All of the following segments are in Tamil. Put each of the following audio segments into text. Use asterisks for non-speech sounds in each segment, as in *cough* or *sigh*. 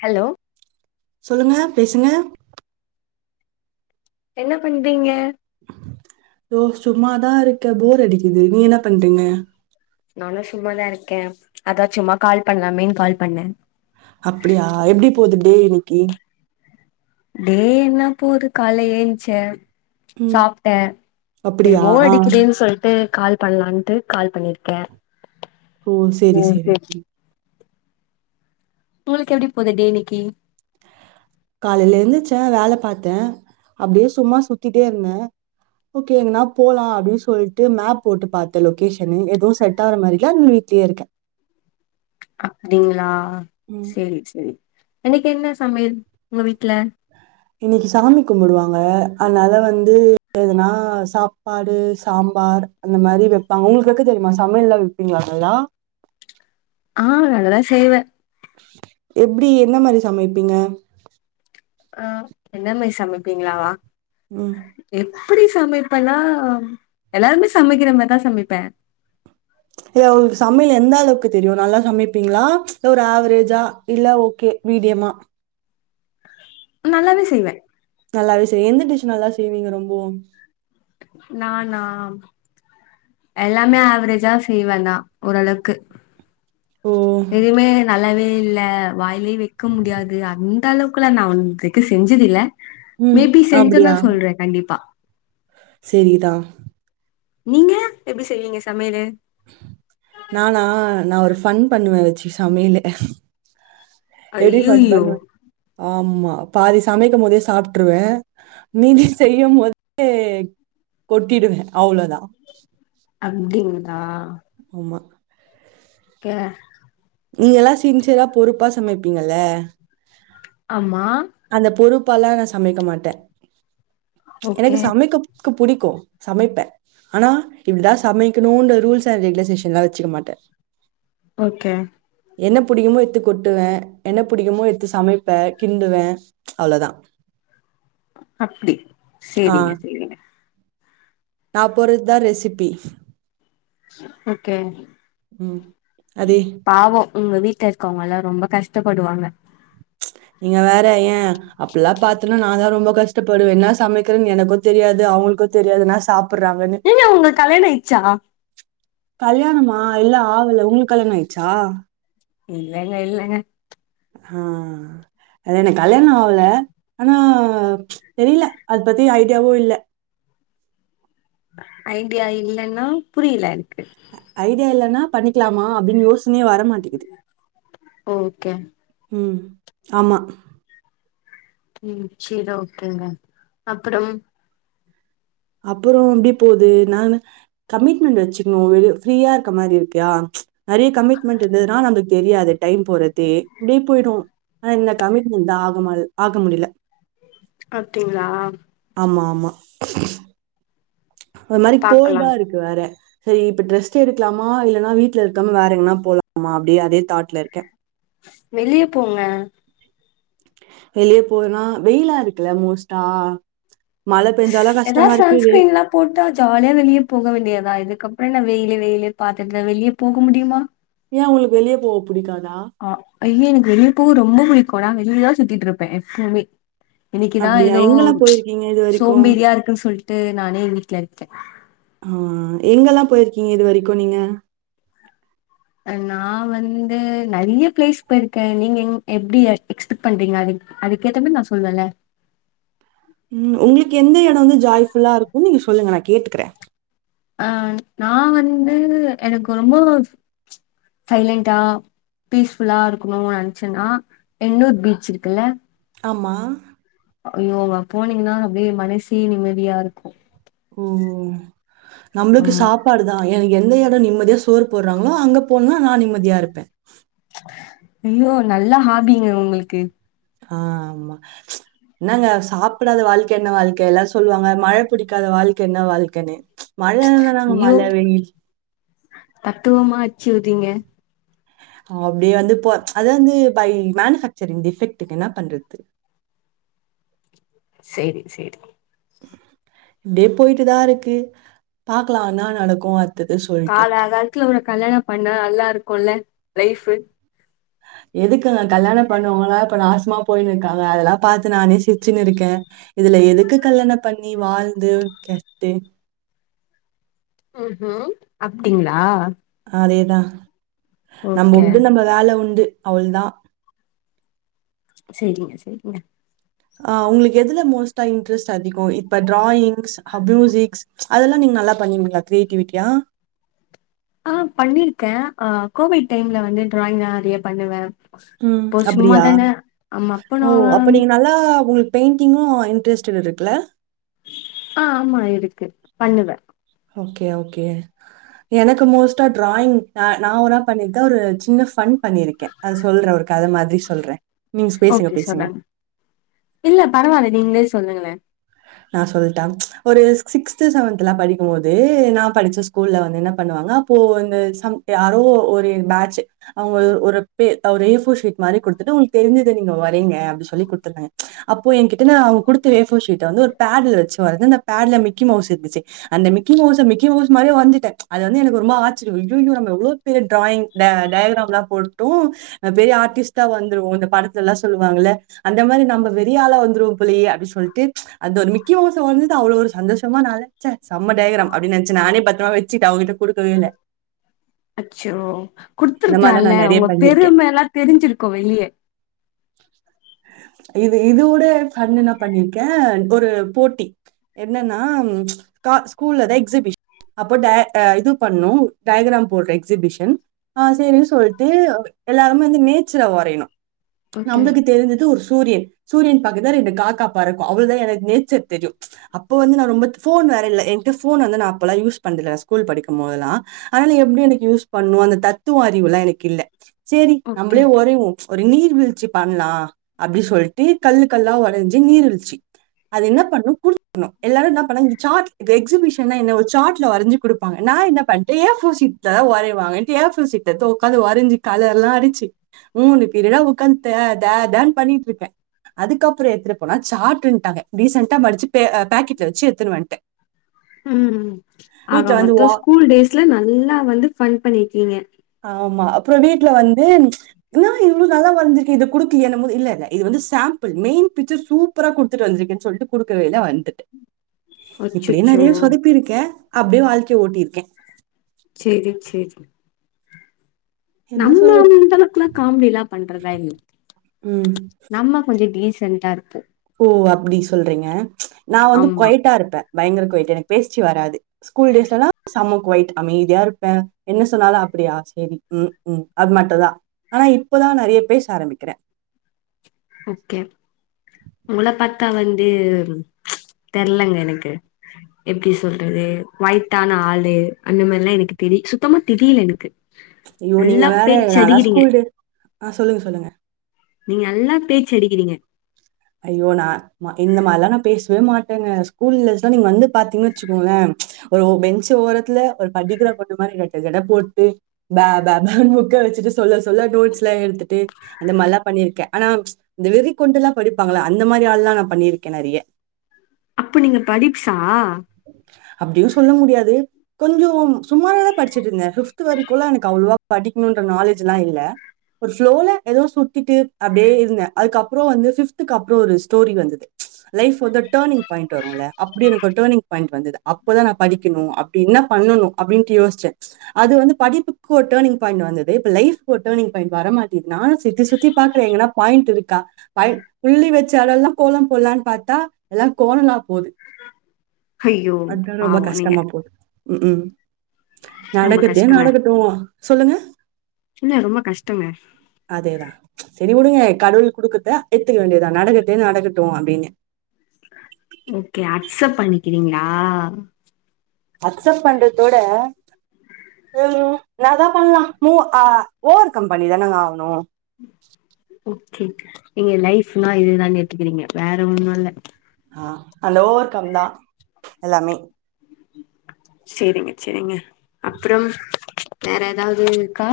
ஹலோ சொல்லுங்க பேசுங்க என்ன பண்றீங்க தோ சும்மாதா இருக்க போர் அடிக்குது நீ என்ன பண்றீங்க நானு‌ சும்மாதா இருக்கே அதாச் சும்மா கால் பண்லாமேன் கால் பண்ண அப்டியா எப்டி போது டே இன்னிக்கி டே என்ன போது கால ஏன்ச்ச ம் சாப்ட செரி அப்படியா போர் ஆ அடிக்குதேனு சொல்ட்டு கால் பண்லான்ட்டு கால் பண்ணிருக்கே ஓ செரி செரி உங்களுக்கு உங்ளுக் எப்டி போது டே இன்னிகி காலைல எந்துருசே வேல பாத்த அப்டியே சும்மா சுத்திட்டே இருந்த ஓகே எங்கனா போலா அப்டின் சொல்ட்டு மேஃப் போட்டு பாத்தே லொக்கேஷனு எதுவு செட் ஆர மாரி இல அதுனா வீட்லயே இருக்க அப்டிங்ளா செரி செரி அன்னைக்கு என்ன சமயல் உங்க வீட்ல இன்னைக்கி சாமி கும்டுவாங்க அன்னால வந்து எதுனா சாப்பாடு சாம்பார் அந்த மாரி வெப்பாங்க உங்ளுக் வெக்க தெரிமா சமயல்லா வெப்பீங்ளா நல்லா ஆஹ் நல்லா செய்வே எப்டி என்ன மாரி சமைப்பீங்க அஹ் என்ன மாரி சமப்பீங்களவா ம் இப் எப்டி சமைப்பனா எல்லாருமே சமைக்கிற மாரிதா சமைப்ப இல்ல உங்ளுக்கு சமயலு எந்த அளவுக்கு தெரியு நல்லா சமைப்பீங்ளா ல்ல ஒரு ஆவரேஜ்ஜா இல்ல ஓகே மீடியமா நல்லாவே செய்வே நல்லாவே செய்ய எந்த டிஷ் நல்லா செய்வீங்க ரொம்பவு நானா எல்லாமே ஆவரேஜ்ஜா செய்வந்தா ஒரளவுக்கு ஓ! எதுமே நல்லாவே இல்ல வாயிலே வெக்க முடியாது அந்த அளவுக்குலா நா வந் க்கு செஞ்சது இல்ல ம். மேபி அப்படியா? செஞ்சனா சொல்ற கண்டிப்பா செரிதா நீங்க எப்டி செய்வீங்க சமையலு நானா நா ஒரு ஃபன் பண்ணுவே வெச்சு சமையலு எப்டி ஃபன் ஐய்யய்யோ பண்வ ஆமா பாதி சமைக்கும் போதே சாப்ட்ருவே மீதி செய்யும்போதே கொட்டிடுவே அவ்ளொதா அப்டிங்ளா உமா கே நீங்கலா சின்சியரா பொறுபா சமைபீங்கல ஆமா அந்த பொறுபாலா நா சமைக்க மாட்டே ச் எனக்கு ஓகே சமைக்க இ புடிக்கு சமைப்பேன் ஆனா இப்டிதான் சமைக்கணும்ன்ற ரூல்ஸ் அண்ட் ரெகுலேஷன்ல்லா வச்சுக்க மாட்டே ஓகே என்ன புடிக்குமோ எத்துக் கொட்டுவே என்ன புடிக்குமோ எத்து சமை ப்பே கின்டுவே அவ்ளோதா அப்டி சேரிங்க சேரிங்க நான் போர்ரதா ரெசிபி ஓகே ம் அதே பாவோ உங்க வீட்ல இருக்கவங்கல்லா ரொம்ப கஷ்டபடுவாங்க நீங்க வேற ஏ அப்பல்லா பாத்தன்னா நா தா ரொம்ப கஷ்டப்படுவே என்னா சமைக்கிறேனு எனக்கு தெரியாது அவுங்களுக்கு தெரியாது நா சாப் நீங்க உங்க கல்யாண ஆயிச்சா கல்யாணமா இல்ல ஆவல உங்களுக்கு கல்யாணம் ஆயிடுச்சா இல்லங்க இல்லங்க ஆஹ் அத என்க் கல்யாணம ஆவல ஆனா ச் தெரியல அத பத்தி ஐடியாவும் இல்ல ஐடியா இல்லன்னா புரில ஐடியா இல்லனா பண்ணிக்கலாமா அப்டின்னு யோசனையே வர மாட்டிக்கிது ஓகே ம் ஆமா ம் சரி ஓகேங்க அப்புறம் அப்பறோ எப்டி போகுது நானு கமிட்மெண்ட் வச்சுக்கணும் ஒரு *unintelligible* ஃப்ரீயா இருக்க மாரி இருக்கா ச் நெறைய கமிட்மெண்ட் இருந்ததுன்னா நமக்கு தெரியாது டைம் போறது அப்டியே போயிடும் ஆனா இந்த கமிட்மெண்ட் தா ஆகமா ஆக முடில அப்டிங்ளா ஆமாமா அது மாரி பாக்கலா கோல்டா இருக்கு வேற சரி இப்போ டிரெஸ்ட் எடுக்கலாமா இல்லன்னா வீட்ல இருக்காம வேற எங்கனா போலாம அப்டியே அதே தாட்ல இருக்கே வெளிய போங்க வெளிய போறதுனா வெயிலா இருக்குல்ல மோஸ்டா ஏதாவது சன்ஸ்கிரீன்லா போட்டா ஜாலியா வெளிய போக வேண்டியதா இதுக்கு அப் ப்பற வெயிலு வெயிலு பாத்துட்டுறு வெளிய போக முடியுமா ஏ உங்களுக்கு வெளிய போக புடிக்காதா? ஆஹ் ஐய்ய எனக்கு வெளிய போக ரொம்ப புடிக்கு நா வெளிலதான் சுத்திட்டு இருப்பே எப்பவுமே இன்னைக்குதா அப்படியா? ஏதோ எங்கெல்லாம் ச் போயிருக்கீங்க இதுவரைக்கும்? சோம்பேரியா இருக்குன்னு சொல்ட் டு நானே வீட்ல இருக்கே ஆஹ் எங்கெல்லா போயிருக்கீங்க இது வரைக்கு நீங்க நான் வந்து நெறய பிளேஸ் போயிருக்கே நீங்க எப்படி எக்ஸ்பெக்ட் பண்றீங்க அது அதுக்கேத்த மாரி நா சொல்வலே உம் உங்களுக்கு எந்த இடம் வந்து ஜாய்ஃபுல்லா இருக்கு நீங்க சொல்லுங்க நான் கேட்டுக்கறே அஹ் நாவந்து எனக்கு ரொம்ப சைலண்டா பீஸ்ஃபுல்லா இருக்கணும்னு நினைச்சேன்னா எண்ணூர் பீச் இருக்குல்ல ஆமா ஐயோ அங்க போனீங்கன்னா அப்டியே மனசே நிம்மதியா இருக்கு ஓஹோ நம்மளுக்கு ஆமா சாப்பாடு தா எனக்கு எந்த நிம்மதியா சோறு போடுறாங்களோ அங்க போனு நா நிம்மதியா இருப்பே ஐயோ நல்ல ஹாபிங்க உங்களுக்கு ஆஹ் ஆமா என்னங்க சாப்பிடாத வாழ்க்க என்ன வாழ்க்க எல்லா சொல்லுவாங்க மழ பிடிக்காத வாழ்க்க என்ன வாழ்க்கனு மழ வந்தானாங்க ஐயோ மழ வெயில் தத்துவமா அடிச்சுவிட்றிங்க அப்டியே வந்து போ அத வந்து பை மேனுபேக்சரிங் டிஃபெக்டு என்ன பண்றது செரி செரி இப்டியே போயிட்டுதா இருக்கு பாக்கலா என்னா நடக்கு காலா காலத்துல ஒரு கல்யாண பண்ணா நல்லா இருக்குல லைஃப் எதுக்கு கல்யாண பண்ணுனவங்கன இப்ப நாசமா போயின்னு இருக்காங்க அதெல்லா பாத்து நானே சிரிச்சுனு இருக்கே இதுல எதுக்கு கல்யாணம் பண்ணி வாழ்ந்து கெட்டு ம்ஹ்ம் அப்டிங்களா அதேதா நம்ம ஓகே உண்டு நம்ம வேல உண்டு அவள்தா செரிங்க செரிங்க ஆஹ் உங்களுக்கு எதுல மோஸ்ட்டா இன்ட்ரெஸ்ட் அதிக இப்ப டிராயிங்ஸ் மியூசிக்ஸ் அதெல்லா நீங்க நல்லா பண்ணுவீங்களா கிரியேட்டிவிட்டியா ஆஹ் பண்ணிருக்கே ஆஹ் கோவிட் டைம்ல வந்து டிராயிங் நா நெறைய பண்ணுவே உஹ்ம் அப்டியா ஆமா அப்போ ஓ அப்ப நான் நீங்க நல்லா உங்களு பெயிண்டிங்கு இன்ட்ரெஸ்டட் இருக்குல ஆஹ் ஆமா இருக்கு பண்ணுவ ஓகே ஓகே எனக்கு மோஸ்ட்டா டிராயிங் நா என பண்ணியிருக்கே ஒரு சின்ன ஃபண் பண்ணிருக்கே அது சொல்றே ஒரு கத மாதிரி சொல்றே நீங்க பேசுங்க ஓகே பேசுங்க சொல்லுங்க சொல்லுங்களே நான் சொல்ட்டா ஒரு சிக்ஸ்த் செவன்த்லா படிக்கு போது நா படிச்ச ஸ்கூல்ல வந்து என்ன பண்ணுவாங்க அப்போ இந்த யாரோ ஒரு பேட்ச் அவங்க ஒரு ஒரு ஏபோர்ஷீட் மாரி குடுத்துட்டு உங்களுக்கு தெரிஞ்சத நீங்க வர ங்க அப்டி சொல்லி குடுத்துடாங்க அப்போ எனக்கு அவங்க குடுத்த ஏஃபோர் ஷீட்ட வந்து ஒரு பேடுல வச்சு வரஞ்ச அந்த பேட்ல மிக்கி மவுஸ் இருந்துச்சு அந்த மிக்கி மவுச மிக்கி மவுஸ் மாரியே வரஞ்சுட்டே அது வந்து எனக்கு ரொம்ப ஆச்சுர்ய அய்யய்யோ நம்ம எவ்வளோ பெரிய டிராயிங் டயகிராம்லா போட்டு பெரிய ஆர்டிஸ்டா வந்துரூவோ இந்த படத்துலலா சொல்லுவாங்கல்ல அந்த மாரி நம்ம பெரிய ஆளா வந்துருவோம் போலயே அப்டின்னு சொல்லிட்டு அது ஒரு மிக்கிமவ்ஷ் வரஞ்சது அவ்வளவு ஒரு சந்தோஷமா நா நெனச்ச செம்ம டயகராம் அப்டின்னு நெனச்சு நானே பத்தரமா வச்சுட்டே அவங்கிட்ட கொடுக்கவே இல்ல அச்சோ இந்த மாரிலா நா குடுத்துருக்கலாம்ல நெறய உங்க பண்ணிருக்கே பெருமை எல்லாம் தெரிஞ்சிருக்கும் வெளிய இது இதோட ஃபண்ணு என்ன பண்ணிருக்கே ஒரு போட்டி என்னன்னா ஸ்கூல்ல தா எக்ஸிபிஷன் அப்போ டய இது பண்ணு டயகிராம் போடுற எக்ஸிபிஷன் ஆஹ் சரின்னு சொல்ட்டு எல்லாருமே வந்து நேச்சர வரயணு ஓகே நம்மளுக்கு தெரிஞ்சது ஒரு சூ சூரியன் சூரியன் பக்கத்ல ரெண்டு காக்கா பறக்கு அவளோதா எனக் நேச்சர் தெரியு அப்போ வந்து நா ரொம்ப ஃபோன் வேற இல்ல என்ட்ட ஃபோன் வந்து நா அப்பல்லா யூஸ் பண்ணதில்ல ஸ்கூல் படிக்கும்போதெல்லா ஆனாலு எப்டி எனக்கு யூஸ் பண்ணு அந்த தத்துவ அறிவுலா எனக்கு இல்ல சேரி ஓகே நம்பளே வொரையுவோ ஒரு நீர்வீழ்ச்சி பண்லா அப்டி சொல்ட்டு கல்லு கல்லா ஒடஞ்சி நீர்வீழ்ச்சி அது என்ன பண்ணு குடுக்குனு எல்லாரு என்ன பண்ணாங்க சார்ட் இப்ப எக்ஸிபிஷன்னா என்ன ஒரு சார்ட்ல வரைஞ்சி குடுப் பாங்க நா என்ன பண்ட்ட ஏ ஃபோர் ஷீட் லதா வரைவாங்கன்ட்டு ஏ ஃபோர் சீட்ட எடுத்து உக்காந்து வரைஞ்சு கலர்லா அடிச்சு மூணு பீரியடா உக்காந்து தே தே தேன் பண்ணிட்ருக்க அதுக்கப்புறோ எடுத்துட்டு போனா சாட்டுன்ட்டாங்க டீசன்ட்டா மடிச்சு பேக்கெட்ல வச்சு எடுத்துன்னு வந்துட்டேன் ம் வீட்டுல ஆக வந்து மொத்த வா ஸ்கூல் டேஸ்ல நல்லா வந்து ஃபன் பண்ணிருக்கிங்க ஆமா அப்றோ வீட்ல வந்து என்னா இவ்ளோ நல்லா வரைஞ்சிருக்கே இத குடுக்கலியானம் போது இல்ல இது வந்து சாம்பிள் மெயின் பிச்சர் சூப்பரா குடுத்துட்டு வந்திருக்கேன்னு சொல்ட்டு குடுக்கவே இல்ல வந்துட்ட இப்டியே அச்சச்சோ நெறையா சொதப்பிருக்கே அப்டியே வாழ்க்க ய ஓட்டிருக்க சேரி சேரி என்ன நம்ம சொல்லு இந்தளவுக்குலா காமெடிலா பண்றதா இல்ல ம் நம்ம கொஞ்ச டீச ன்ட்டா இருப்போ ஓ அப்டி சொல்றிங்க நா வந்து ஆமா கொய்ட்டா இருப்ப பயங்கர கொய்ட்டு எனக்கு பேஸ்ச்சி வராது ஸ்கூல் டேஸ்லலா சம கொய்ட் அமைதியா இருப்பே என்ன சொன்னாலு அப்டியா அ சேரி ம் ம் அது மட்டுதா ஆனா இப்பதா நறைய பேச ஆரம்பிக்கிற ஓகே உங்கள பாத்தா வந்து தெர்லங்க எனக்கு எப்டி சொல்றது கொய்ட்டான ஆளு அந்த மாரிலா எனக்கு தெரிய சுத்தமா தெரிய்ல எனக்கு ஐயோ நீங்க நல்லா வேற பேச்சு நாலா அடிக்கிறீங்க ஸ்கூல்டே அ சொல்லுங்க சொல்லுங்க நீங் நல்லா பேச்சு அடிக்கிறீங்க ஐயோ நா இந்த மார்லா நா பேஸ்வே மாட் ஸ்கூல் டேஸ்ல நீங்க வந்து பாத்தீங்கன்னு வச்சுக்கோங்களே ஒரு பெஞ்சு ஓரத்ல ஒரு படிக்கிற பொண்ணு மாரி ரெட்ட ஜட போட் பே பே பேன் ஃபுக்க வெச் சிடு சொல்ல சொல்ல நோட்ஸ்லா எடுத்துட்டு அந்த மார்லா பண்ணிர்க்க அனா இந்த வெறி கொண்டுலா படிப்பாங்களா அந்த மாரி ஆள்ளா நா பண்ணிருக்க நறிய அப்பு நீங்க படிப்சா அப்டியு சொல்ல முடியாது கொஞ்சோ சுமாரா தா படிச்சுட்ருந்த ஃபிப்த் வரிக்குலா எனக்கு அவ்ள்வா படிக்கணும்ன்ற நாலேஜ் எல்லா இல்ல ஒரு ஃப்ளோல எதோ சுத்திட்டு அப்டடே இருந்த அதுக்கப்புற வந்து ஃபிப்த் துக்கு அப்றோ ஒரு ஸ்டோரி வந்தது லைஃப் வந்து டோனிங் பாயிண்ட் வரும்ல அப்டி எனக்கு ஒரு டோனிங் பாயிண்ட் வந்தது அப்பதா நா படிக்கிணு அப்டின்ன பண்ணனு அப்டின்டு யோசிச்சே அது வந்து படிப்புக்கு ஒரு டோனிங் பாயிண்ட் வந்தது இப்ப லைஃப்கு ஒரு டோனிங் பாயிண்ட் வர மாட்டிது நானு சுத்தி சுத்தி பாக்குற எங்கனா பாயிண்ட் இருக்கா பா புள்ளி வச்ச எடல்லா கோலம் போட்லான் பாத்தா எல்லான் கோனலா போது ஐயோ அது தா ரொம்ப பாவோ நீங்க கஷ்டமா போது ம் ம் ரொம்ப நடகத்தே கஷ்டங்க நடகட்டு சொல்லுங்க இல்ல ரொம்ப கஷ்டங்க அதேதா செரி உடுங்க கடவுள் குடுக்கத்த ஏத்துக்க வேண்டியதா நடக்கத்தே நடக்கட்டு அப்டின்னு ஓகே அக்சப்ட் பண்ணிக்கிறீங்களா அக்சப்ட் பண்றதோட உம் வேறதா பண்லா ம் ஆ ஓவர்கம் பண்ணி தானங்க ஆகணு ஓகே நீங்க லைஃப்னா இதுதா ஏத்துக்கிறீங்க வேற ஒன்னுல்ல அ அதுல ஓவர்கம் தா எல்லாமே சேரிங்க செரிங்க அப்றம் வேற எதாவது இருக்கா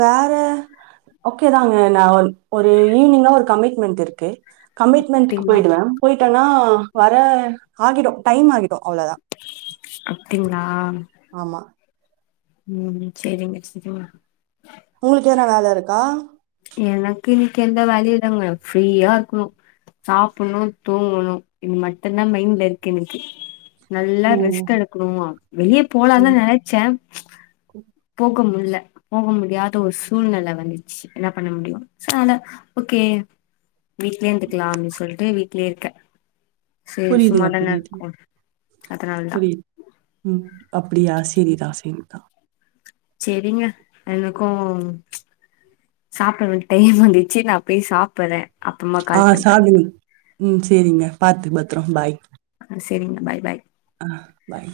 வேற ஓகேதாங்க நா வன் ஒரு ஈவினிங்கா ஒரு கமிட்மெண்ட் இருக்கு கமிட்மெண்டுக்கு அப்டிங்களா போயிடுவே போய் டெலா வர ஆகிடு டைம் ஆகி அப்டிங்களா ஆமா ம் செரிங்க செரிங்க உங்களுக்கு எதனா வேல இருக்கா எனக்கு இன்னிக்கு எந்த வேலயு இல்லங்க ஃப்ரீயா இருக்குணு சாப்புட்ணு தூங்குணு இது மட்டுந்தா மைண்ட்ல இருக்கு எனக்கு நல்லா ஓ ரெஸ்ட் எடுக்குணுமா வெளியே போலான் தா ம் நெனச்ச குமுல்ல போக முடியாத ஒர் சூழ்நெல வந்துச்சு என்ன பண்ண முடியு சோ அனால ஓகே வீட்லே இருந்துக்லா அப்டின் சொல்ட்டு வீ ட்லே இருக்க புரியுதுங்க புரியுதுங்க அதனாலதா புரியுது உம் அப்டியா செரிதா செரிதா செரிங்க எனக்கும் சாப்ட்டுற டைம் வந்திச்சு நா போய் சாப்புட்ற ஆ சாப்டு நீ உம் சேரிங்க பாத்து பத்ரோ பாய் சேரிங்குங்க பாய் பாய் அஹ் பாய்